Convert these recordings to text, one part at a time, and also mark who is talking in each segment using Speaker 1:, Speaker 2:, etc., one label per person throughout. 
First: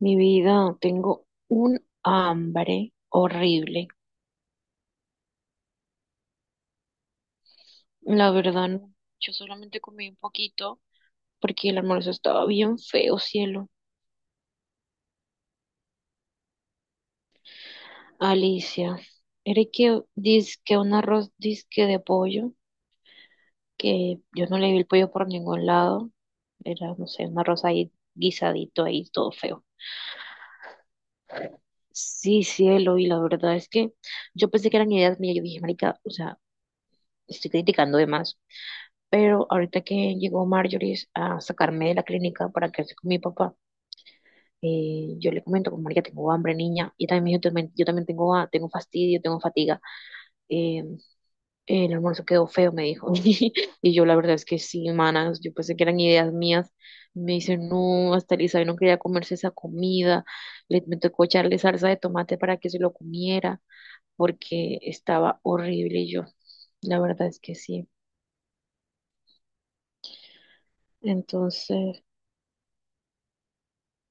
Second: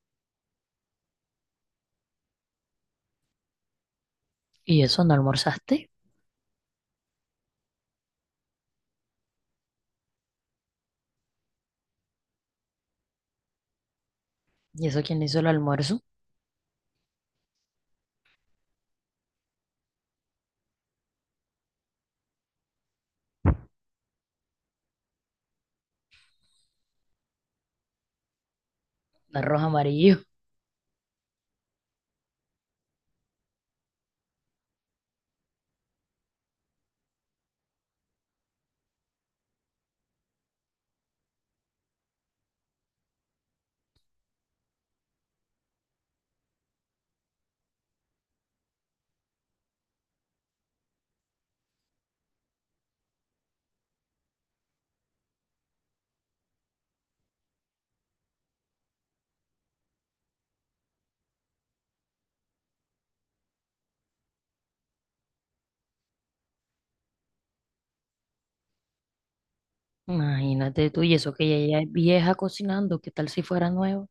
Speaker 1: Mi vida, tengo un hambre horrible.
Speaker 2: ¿Y eso no almorzaste?
Speaker 1: La verdad, no. Yo solamente comí un poquito porque el almuerzo estaba bien feo, cielo.
Speaker 2: ¿Y eso quién le hizo el almuerzo?
Speaker 1: Alicia, era que dizque un arroz disque de pollo, que yo no le vi el pollo por ningún lado. Era, no sé, un arroz ahí guisadito ahí, todo
Speaker 2: Arroz
Speaker 1: feo.
Speaker 2: amarillo.
Speaker 1: Sí, cielo, y la verdad es que yo pensé que eran ideas mías. Yo dije, marica, o sea, estoy criticando de más. Pero ahorita que llegó Marjorie a sacarme de la clínica para quedarse con mi papá, yo le comento como, ya tengo hambre, niña, y también me dijo, yo también tengo, tengo fastidio, tengo fatiga. Eh, el almuerzo quedó feo", me dijo. Y yo la verdad es que sí, manas, yo pensé que eran ideas mías. Me dice, no, hasta Elizabeth no quería comerse esa comida. Me tocó echarle salsa de tomate para que se lo comiera, porque estaba horrible y yo. La verdad es que sí.
Speaker 2: Imagínate tú, y eso que ella ya es
Speaker 1: Entonces,
Speaker 2: vieja cocinando, ¿qué tal si fuera nuevo?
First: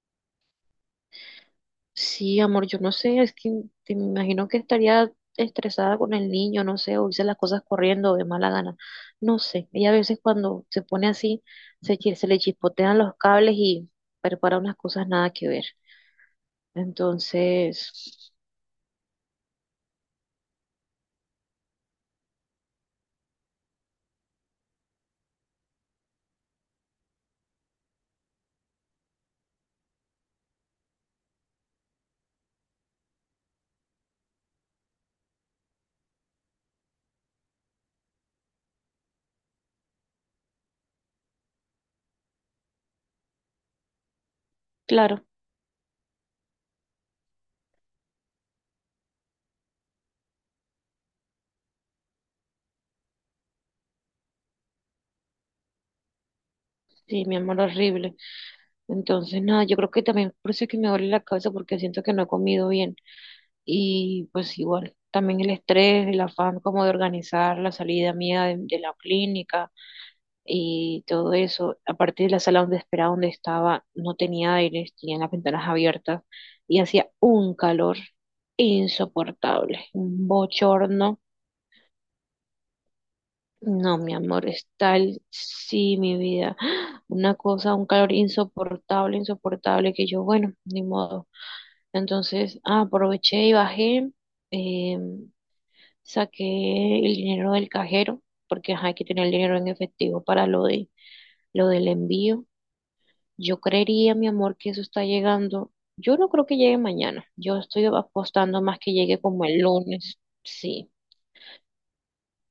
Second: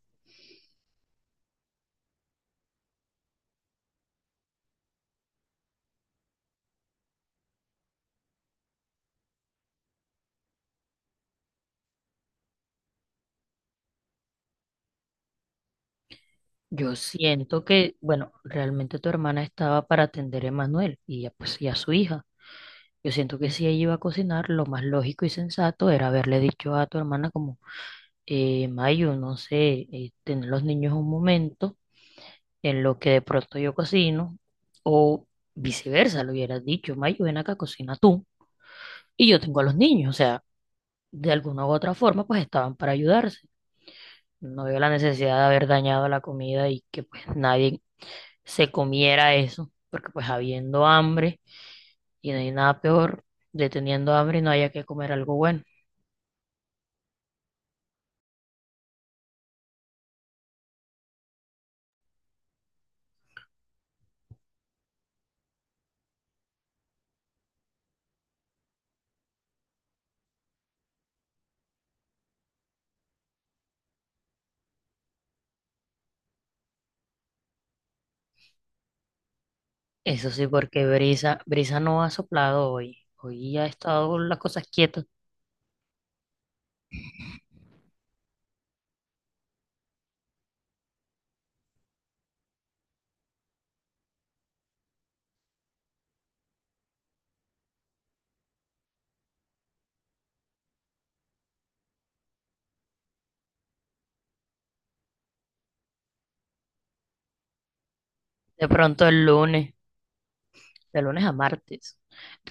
Speaker 1: sí, amor, yo no sé, es que te me imagino que estaría estresada con el niño, no sé, o hice las cosas corriendo de mala gana, no sé. Ella a veces cuando se pone así, se le chispotean los cables y prepara unas cosas nada que ver.
Speaker 2: Yo siento que,
Speaker 1: Entonces,
Speaker 2: bueno, realmente tu hermana estaba para atender a Emanuel y ya, pues y a su hija. Yo siento que si ella iba a cocinar, lo más lógico y sensato era haberle dicho a tu hermana como, Mayo, no sé, tener los niños un momento en lo que de pronto yo cocino, o viceversa, lo hubieras dicho, Mayo, ven acá, cocina tú y yo tengo a los niños, o sea. De alguna u otra forma, pues estaban para ayudarse. No veo la
Speaker 1: claro,
Speaker 2: necesidad de haber dañado la comida y que pues nadie se comiera eso, porque pues habiendo hambre y no hay nada peor de teniendo hambre y no haya que comer algo bueno.
Speaker 1: sí, mi amor, horrible. Entonces, nada, yo creo que también por eso es que me duele la cabeza porque siento que no he comido bien. Y pues igual, también el estrés, el afán como de organizar la salida mía de la clínica y todo eso. Aparte de la sala donde esperaba, donde estaba, no tenía aire, tenían las ventanas abiertas y hacía un calor insoportable, un
Speaker 2: Eso sí, porque
Speaker 1: bochorno.
Speaker 2: Brisa, Brisa no ha soplado hoy. Hoy ha
Speaker 1: No, mi
Speaker 2: estado las
Speaker 1: amor,
Speaker 2: cosas
Speaker 1: es
Speaker 2: quietas.
Speaker 1: tal, sí, mi vida. Una cosa, un calor insoportable, insoportable, que yo, bueno, ni modo. Entonces, ah, aproveché y bajé, eh, saqué el dinero del cajero, porque ajá, hay que tener el dinero en efectivo para lo del envío. Yo creería, mi amor, que eso está llegando. Yo no creo que llegue mañana. Yo estoy apostando
Speaker 2: De
Speaker 1: más que
Speaker 2: pronto
Speaker 1: llegue
Speaker 2: el
Speaker 1: como el
Speaker 2: lunes,
Speaker 1: lunes. Sí.
Speaker 2: de lunes a martes.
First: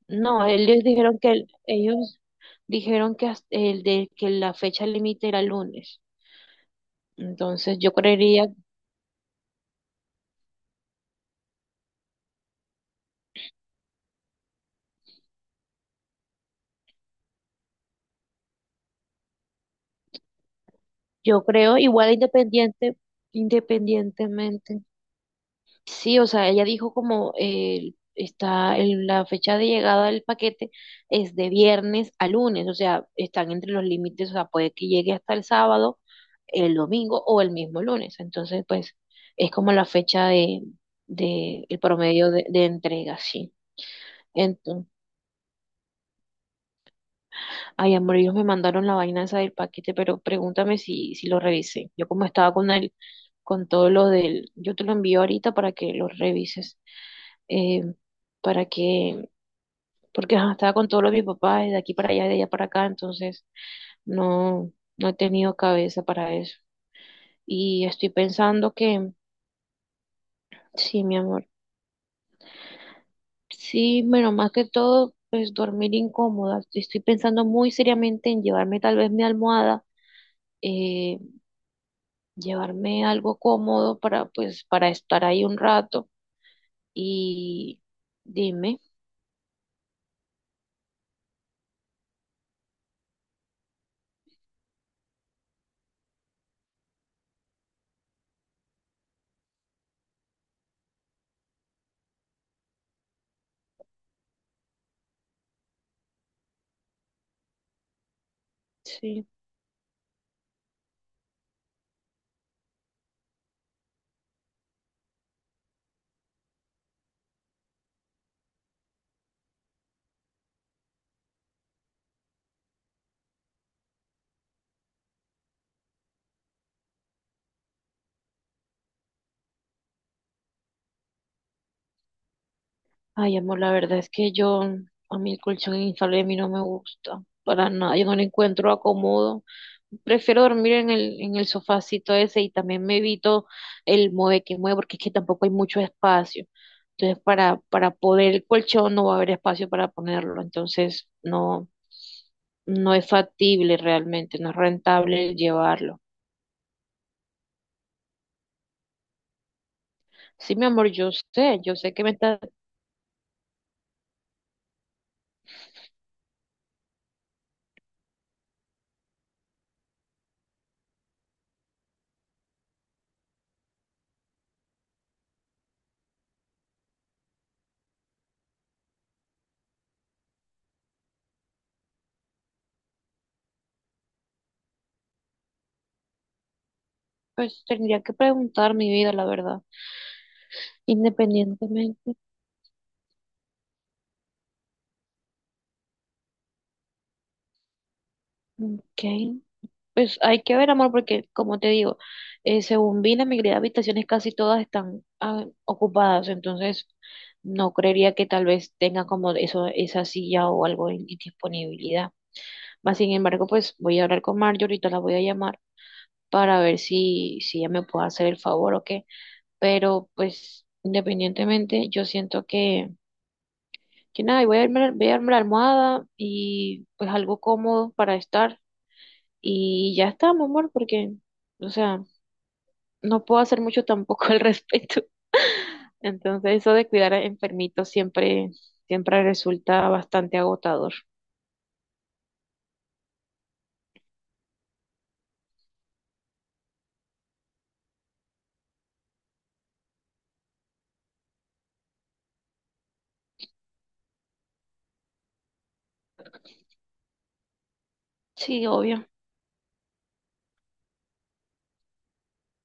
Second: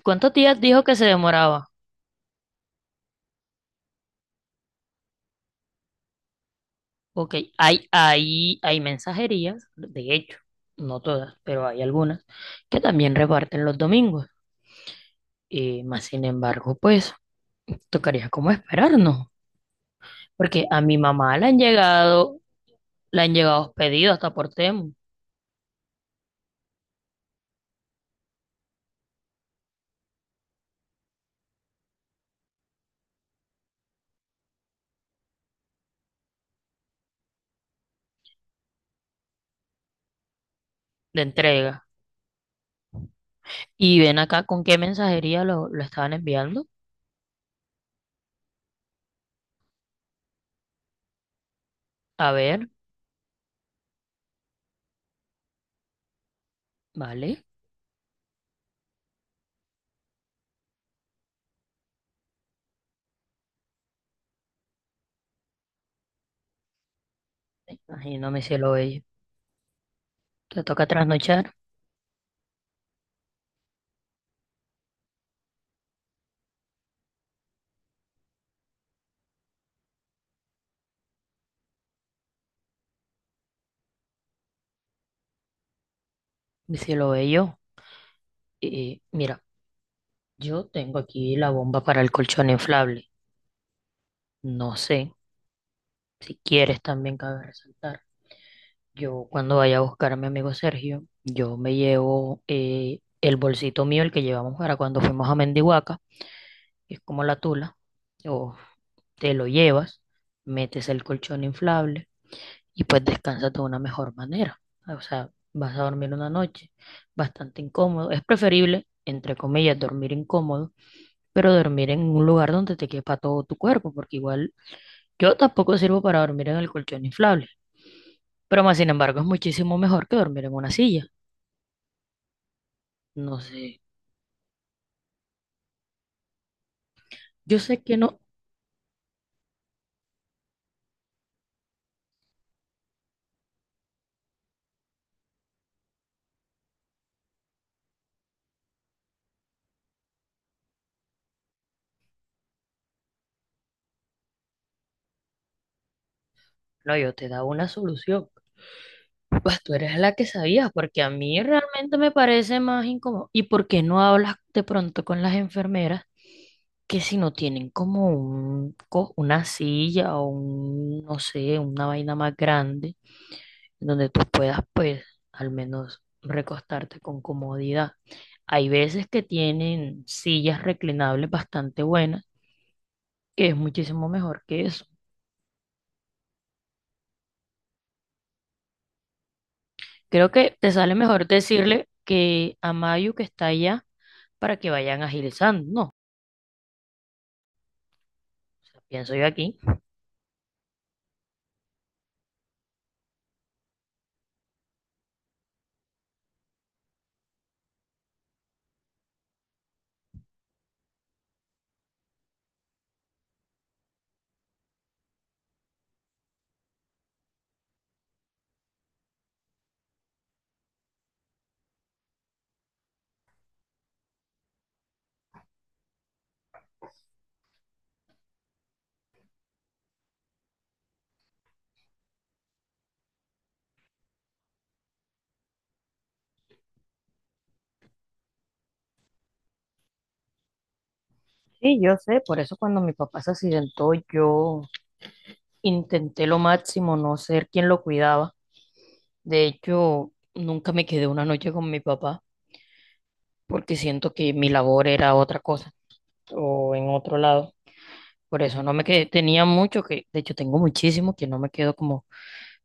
Speaker 2: ¿Cuántos
Speaker 1: No,
Speaker 2: días
Speaker 1: ellos
Speaker 2: dijo que se
Speaker 1: dijeron que el-
Speaker 2: demoraba?
Speaker 1: ellos dijeron que hasta- el de que la fecha límite era lunes.
Speaker 2: Ok,
Speaker 1: Entonces
Speaker 2: hay,
Speaker 1: yo creería,
Speaker 2: hay, hay mensajerías, de hecho, no todas, pero hay algunas que también reparten los domingos. Más sin embargo, pues tocaría como esperarnos, porque a mi mamá
Speaker 1: yo creo igual
Speaker 2: le han llegado pedidos hasta por
Speaker 1: independientemente.
Speaker 2: Temu
Speaker 1: Sí, o sea, ella dijo como está el- la fecha de llegada del paquete es de viernes a lunes, o sea, están entre los límites, o sea, puede que llegue hasta el sábado, el domingo o el mismo lunes. Entonces, pues, es como la fecha
Speaker 2: de
Speaker 1: de el
Speaker 2: entrega.
Speaker 1: promedio de entrega, sí.
Speaker 2: Y ven acá con qué
Speaker 1: Entonces,
Speaker 2: mensajería lo estaban enviando.
Speaker 1: ay, amor, ellos me mandaron la vaina esa del paquete, pero pregúntame si, si lo revisé. Yo como
Speaker 2: A
Speaker 1: estaba
Speaker 2: ver,
Speaker 1: con el, con todo lo del, yo te lo envío ahorita para que lo revises.
Speaker 2: vale,
Speaker 1: Eh, para que porque ajá, estaba con todo lo de mi papá, y de aquí para allá, de allá para acá, entonces no, no he tenido cabeza para eso. Y estoy
Speaker 2: imagino mi cielo
Speaker 1: pensando
Speaker 2: bello.
Speaker 1: que,
Speaker 2: Te toca
Speaker 1: sí, mi amor,
Speaker 2: trasnochar,
Speaker 1: sí, bueno, más que todo, pues dormir incómoda. Estoy pensando muy seriamente en llevarme tal vez mi almohada, eh, llevarme algo cómodo para, pues, para estar ahí un rato.
Speaker 2: mi cielo bello.
Speaker 1: Y dime,
Speaker 2: Mira, yo tengo aquí la bomba para el colchón inflable. No sé. Si quieres, también cabe resaltar, yo cuando vaya a buscar a mi amigo Sergio, yo me llevo el bolsito mío, el que llevamos para cuando fuimos a Mendihuaca, que es como la tula, o
Speaker 1: sí.
Speaker 2: te lo llevas, metes el colchón inflable y pues descansas de una mejor manera. O sea, vas a dormir una noche bastante incómodo. Es preferible, entre comillas, dormir incómodo, pero dormir en un lugar donde te quepa todo tu cuerpo, porque igual yo tampoco sirvo para dormir en el colchón inflable. Pero más sin embargo, es muchísimo mejor que dormir en una silla.
Speaker 1: Ay,
Speaker 2: No
Speaker 1: amor,
Speaker 2: sé.
Speaker 1: la verdad es que yo, a mí el colchón inflable a mí no me gusta
Speaker 2: Yo
Speaker 1: para
Speaker 2: sé que
Speaker 1: nada, yo no
Speaker 2: no.
Speaker 1: le encuentro acomodo. Prefiero dormir en en el sofacito ese y también me evito el mueve que mueve porque es que tampoco hay mucho espacio. Entonces, para poder el colchón no va a haber espacio para ponerlo, entonces no, no es factible realmente, no es rentable el llevarlo.
Speaker 2: No, yo te daba una solución. Pues tú eres la que
Speaker 1: Sí, mi
Speaker 2: sabías,
Speaker 1: amor,
Speaker 2: porque a mí
Speaker 1: yo sé
Speaker 2: realmente
Speaker 1: que
Speaker 2: me
Speaker 1: me está,
Speaker 2: parece más incómodo. ¿Y por qué no hablas de pronto con las enfermeras que si no tienen como un, co- una silla o un, no sé, una vaina más grande, donde tú puedas, pues, al menos recostarte con comodidad? Hay veces que tienen sillas reclinables bastante buenas, que es muchísimo mejor que eso.
Speaker 1: pues tendría que preguntar mi vida, la verdad,
Speaker 2: Creo que te sale mejor decirle
Speaker 1: independientemente.
Speaker 2: que a Mayu que está allá para que vayan agilizando, ¿no? O sea,
Speaker 1: Ok,
Speaker 2: pienso yo aquí.
Speaker 1: pues hay que ver, amor, porque como te digo, según vi, la mayoría de habitaciones casi todas están ah, ocupadas, entonces no creería que tal vez tenga como eso, esa silla o algo en disponibilidad. Más sin embargo, pues voy a hablar con Marjorie, ahorita la voy a llamar para ver si, si ella me puede hacer el favor o qué, pero pues independientemente, yo siento que nada, y voy a armar la almohada y pues algo cómodo para estar. Y ya está, mi amor, porque, o sea, no puedo hacer mucho tampoco al respecto. Entonces, eso de cuidar a enfermitos siempre, siempre resulta bastante agotador.
Speaker 2: Sí, yo sé, por eso cuando mi papá se accidentó, yo intenté lo máximo no ser quien lo cuidaba. De hecho, nunca me quedé una noche con mi papá porque siento que mi labor era otra cosa o en otro lado. Por eso
Speaker 1: Sí,
Speaker 2: no me quedé.
Speaker 1: obvio.
Speaker 2: Tenía mucho que, de hecho, tengo muchísimo que no me quedo como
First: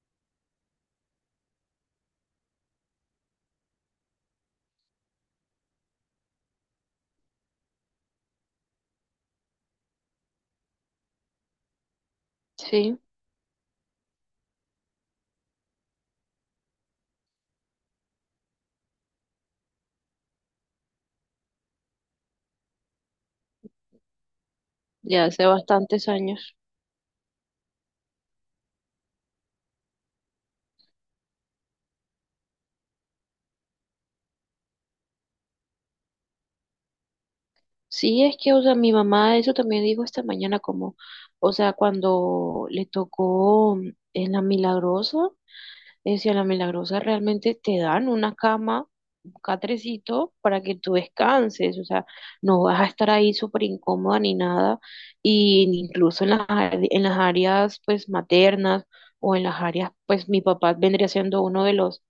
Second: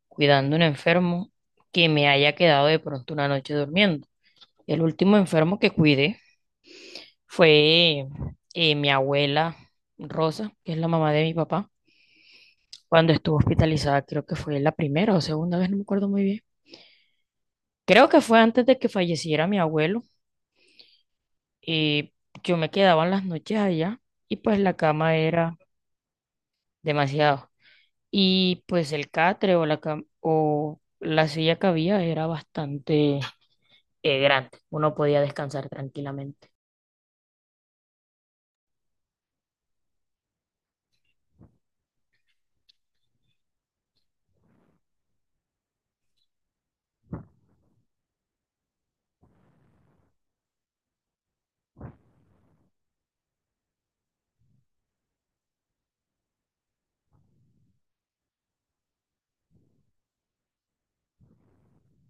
Speaker 2: cuidando un enfermo que me haya quedado de pronto una noche durmiendo. El último enfermo que cuidé fue mi abuela Rosa, que es la mamá de mi papá,
Speaker 1: Sí,
Speaker 2: cuando estuvo hospitalizada, creo que fue la primera o segunda vez, no me acuerdo muy bien. Creo que fue antes de que falleciera mi abuelo. Y yo me quedaba en las noches allá y pues la cama
Speaker 1: ya hace
Speaker 2: era
Speaker 1: bastantes años.
Speaker 2: demasiado. Y pues el catre o la, cam- o la silla que había era bastante grande. Uno podía descansar tranquilamente.
Speaker 1: Sí, es que, o sea, mi mamá eso también dijo esta mañana, como, o sea, cuando le tocó en la Milagrosa, decía, en la Milagrosa realmente te dan una cama catrecito para que tú descanses, o sea, no vas a estar ahí súper incómoda ni nada, y incluso en las, ar- en las áreas pues maternas o en las áreas pues mi papá vendría siendo uno de los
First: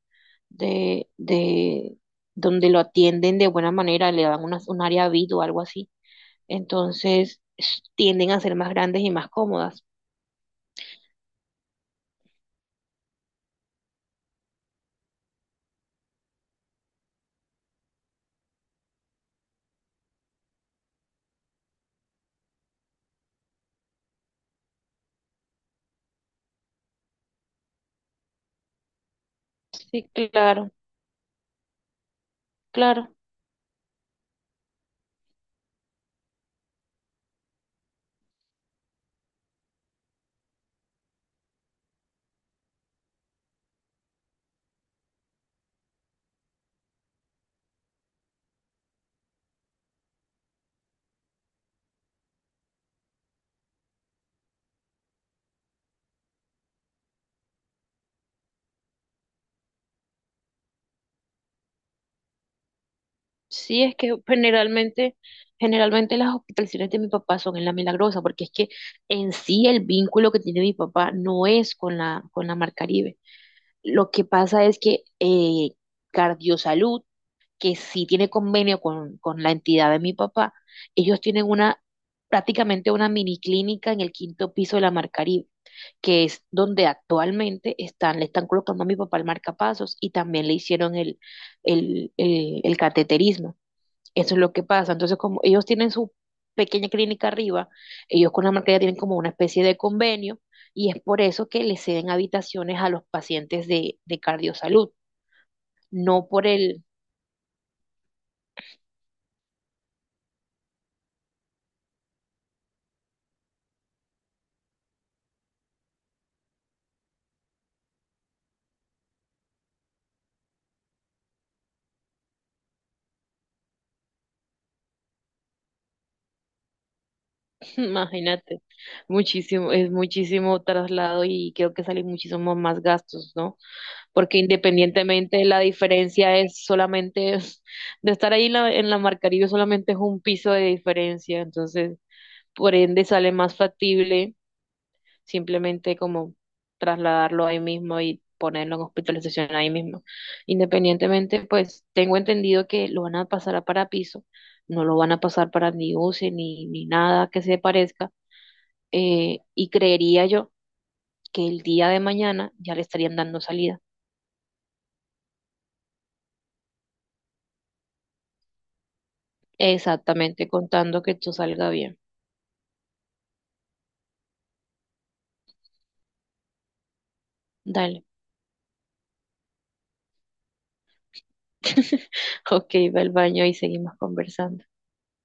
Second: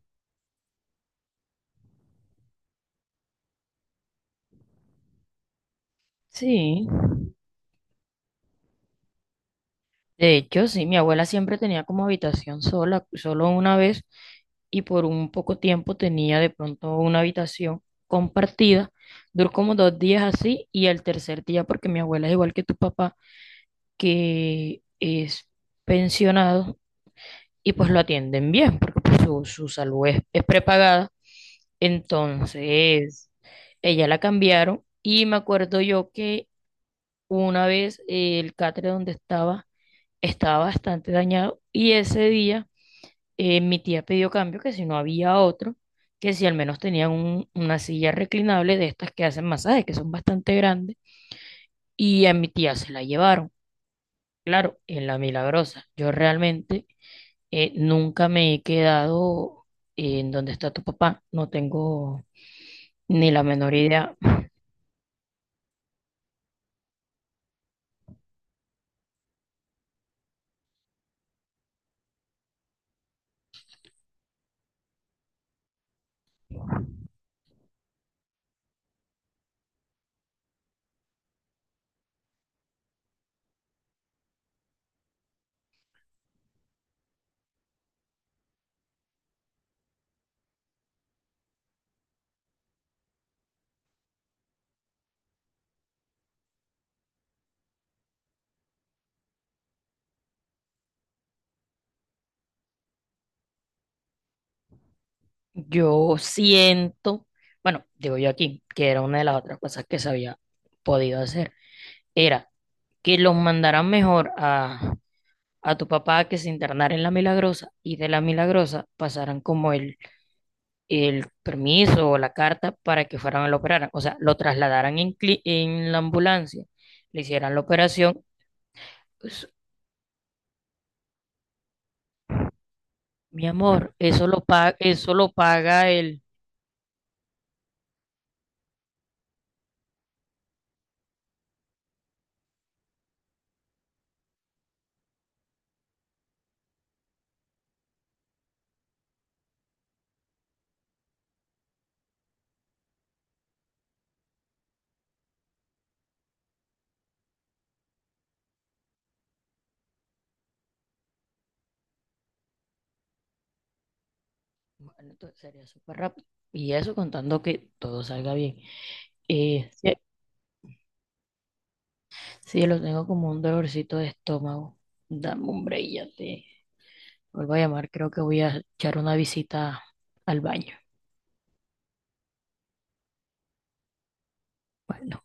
Speaker 1: de donde lo atienden de buena manera, le dan unas, un área VIP o algo así,
Speaker 2: Sí,
Speaker 1: entonces s- tienden a ser más grandes y más cómodas.
Speaker 2: de hecho, sí, mi abuela siempre tenía como habitación sola, solo una vez, y por un poco tiempo tenía de pronto una habitación compartida. Duró como dos días así, y el tercer día, porque mi abuela es igual que tu papá, que es pensionado, y pues lo atienden bien, porque pues, su salud
Speaker 1: Sí,
Speaker 2: es
Speaker 1: claro,
Speaker 2: prepagada.
Speaker 1: claro.
Speaker 2: Entonces, ella la cambiaron, y me acuerdo yo que una vez el catre donde estaba, estaba bastante dañado y ese día mi tía pidió cambio, que si no había otro, que si al menos tenían un- una silla reclinable de estas que hacen masajes, que son bastante grandes, y a mi tía se la llevaron. Claro, en la Milagrosa. Yo realmente nunca me he quedado en donde está tu papá, no tengo ni la menor
Speaker 1: Sí, es
Speaker 2: idea.
Speaker 1: que generalmente, generalmente las hospitalizaciones de mi papá son en la Milagrosa, porque es que en sí el vínculo que tiene mi papá no es con la Mar Caribe. Lo que pasa es que Cardiosalud, que sí tiene convenio con la entidad de mi papá, ellos tienen una, prácticamente una mini clínica en el quinto piso de la Mar Caribe, que es donde actualmente están, le están colocando a mi papá el marcapasos y también le hicieron el cateterismo. Eso es lo que pasa. Entonces, como ellos tienen su pequeña clínica arriba, ellos con la marca ya tienen como una especie de convenio y es por eso que les ceden habitaciones a los pacientes de Cardiosalud,
Speaker 2: Yo
Speaker 1: no por el,
Speaker 2: siento, bueno, digo yo aquí, que era una de las otras cosas que se había podido hacer. Era que los mandaran mejor a tu papá a que se internara en la Milagrosa y de la Milagrosa pasaran como el permiso o la carta para que fueran a lo operaran. O sea, lo trasladaran en, cli- en la ambulancia, le hicieran la operación.
Speaker 1: imagínate,
Speaker 2: Pues,
Speaker 1: muchísimo, es muchísimo traslado y creo que salen muchísimos más gastos,
Speaker 2: mi
Speaker 1: ¿no?
Speaker 2: amor, eso
Speaker 1: Porque
Speaker 2: lo paga, eso lo
Speaker 1: independientemente la
Speaker 2: paga el...
Speaker 1: diferencia es solamente, es- de estar ahí la- en la Marcaribe solamente es un piso de diferencia, entonces por ende sale más factible simplemente como trasladarlo ahí mismo y ponerlo en hospitalización ahí mismo. Independientemente, pues tengo entendido que lo van a pasar a parapiso, no lo van a pasar para ni UCI ni, ni nada que se parezca, y creería yo que el día de mañana ya le estarían dando salida,
Speaker 2: Bueno, entonces sería súper rápido. Y eso contando que todo salga bien. Sí,
Speaker 1: exactamente contando que tú salga bien.
Speaker 2: sí, lo tengo como un dolorcito de estómago. Dame un break, ya te... Vuelvo a llamar,
Speaker 1: Dale.
Speaker 2: creo que voy a echar una visita al baño.
Speaker 1: Ok, va al baño y seguimos conversando.
Speaker 2: Bueno.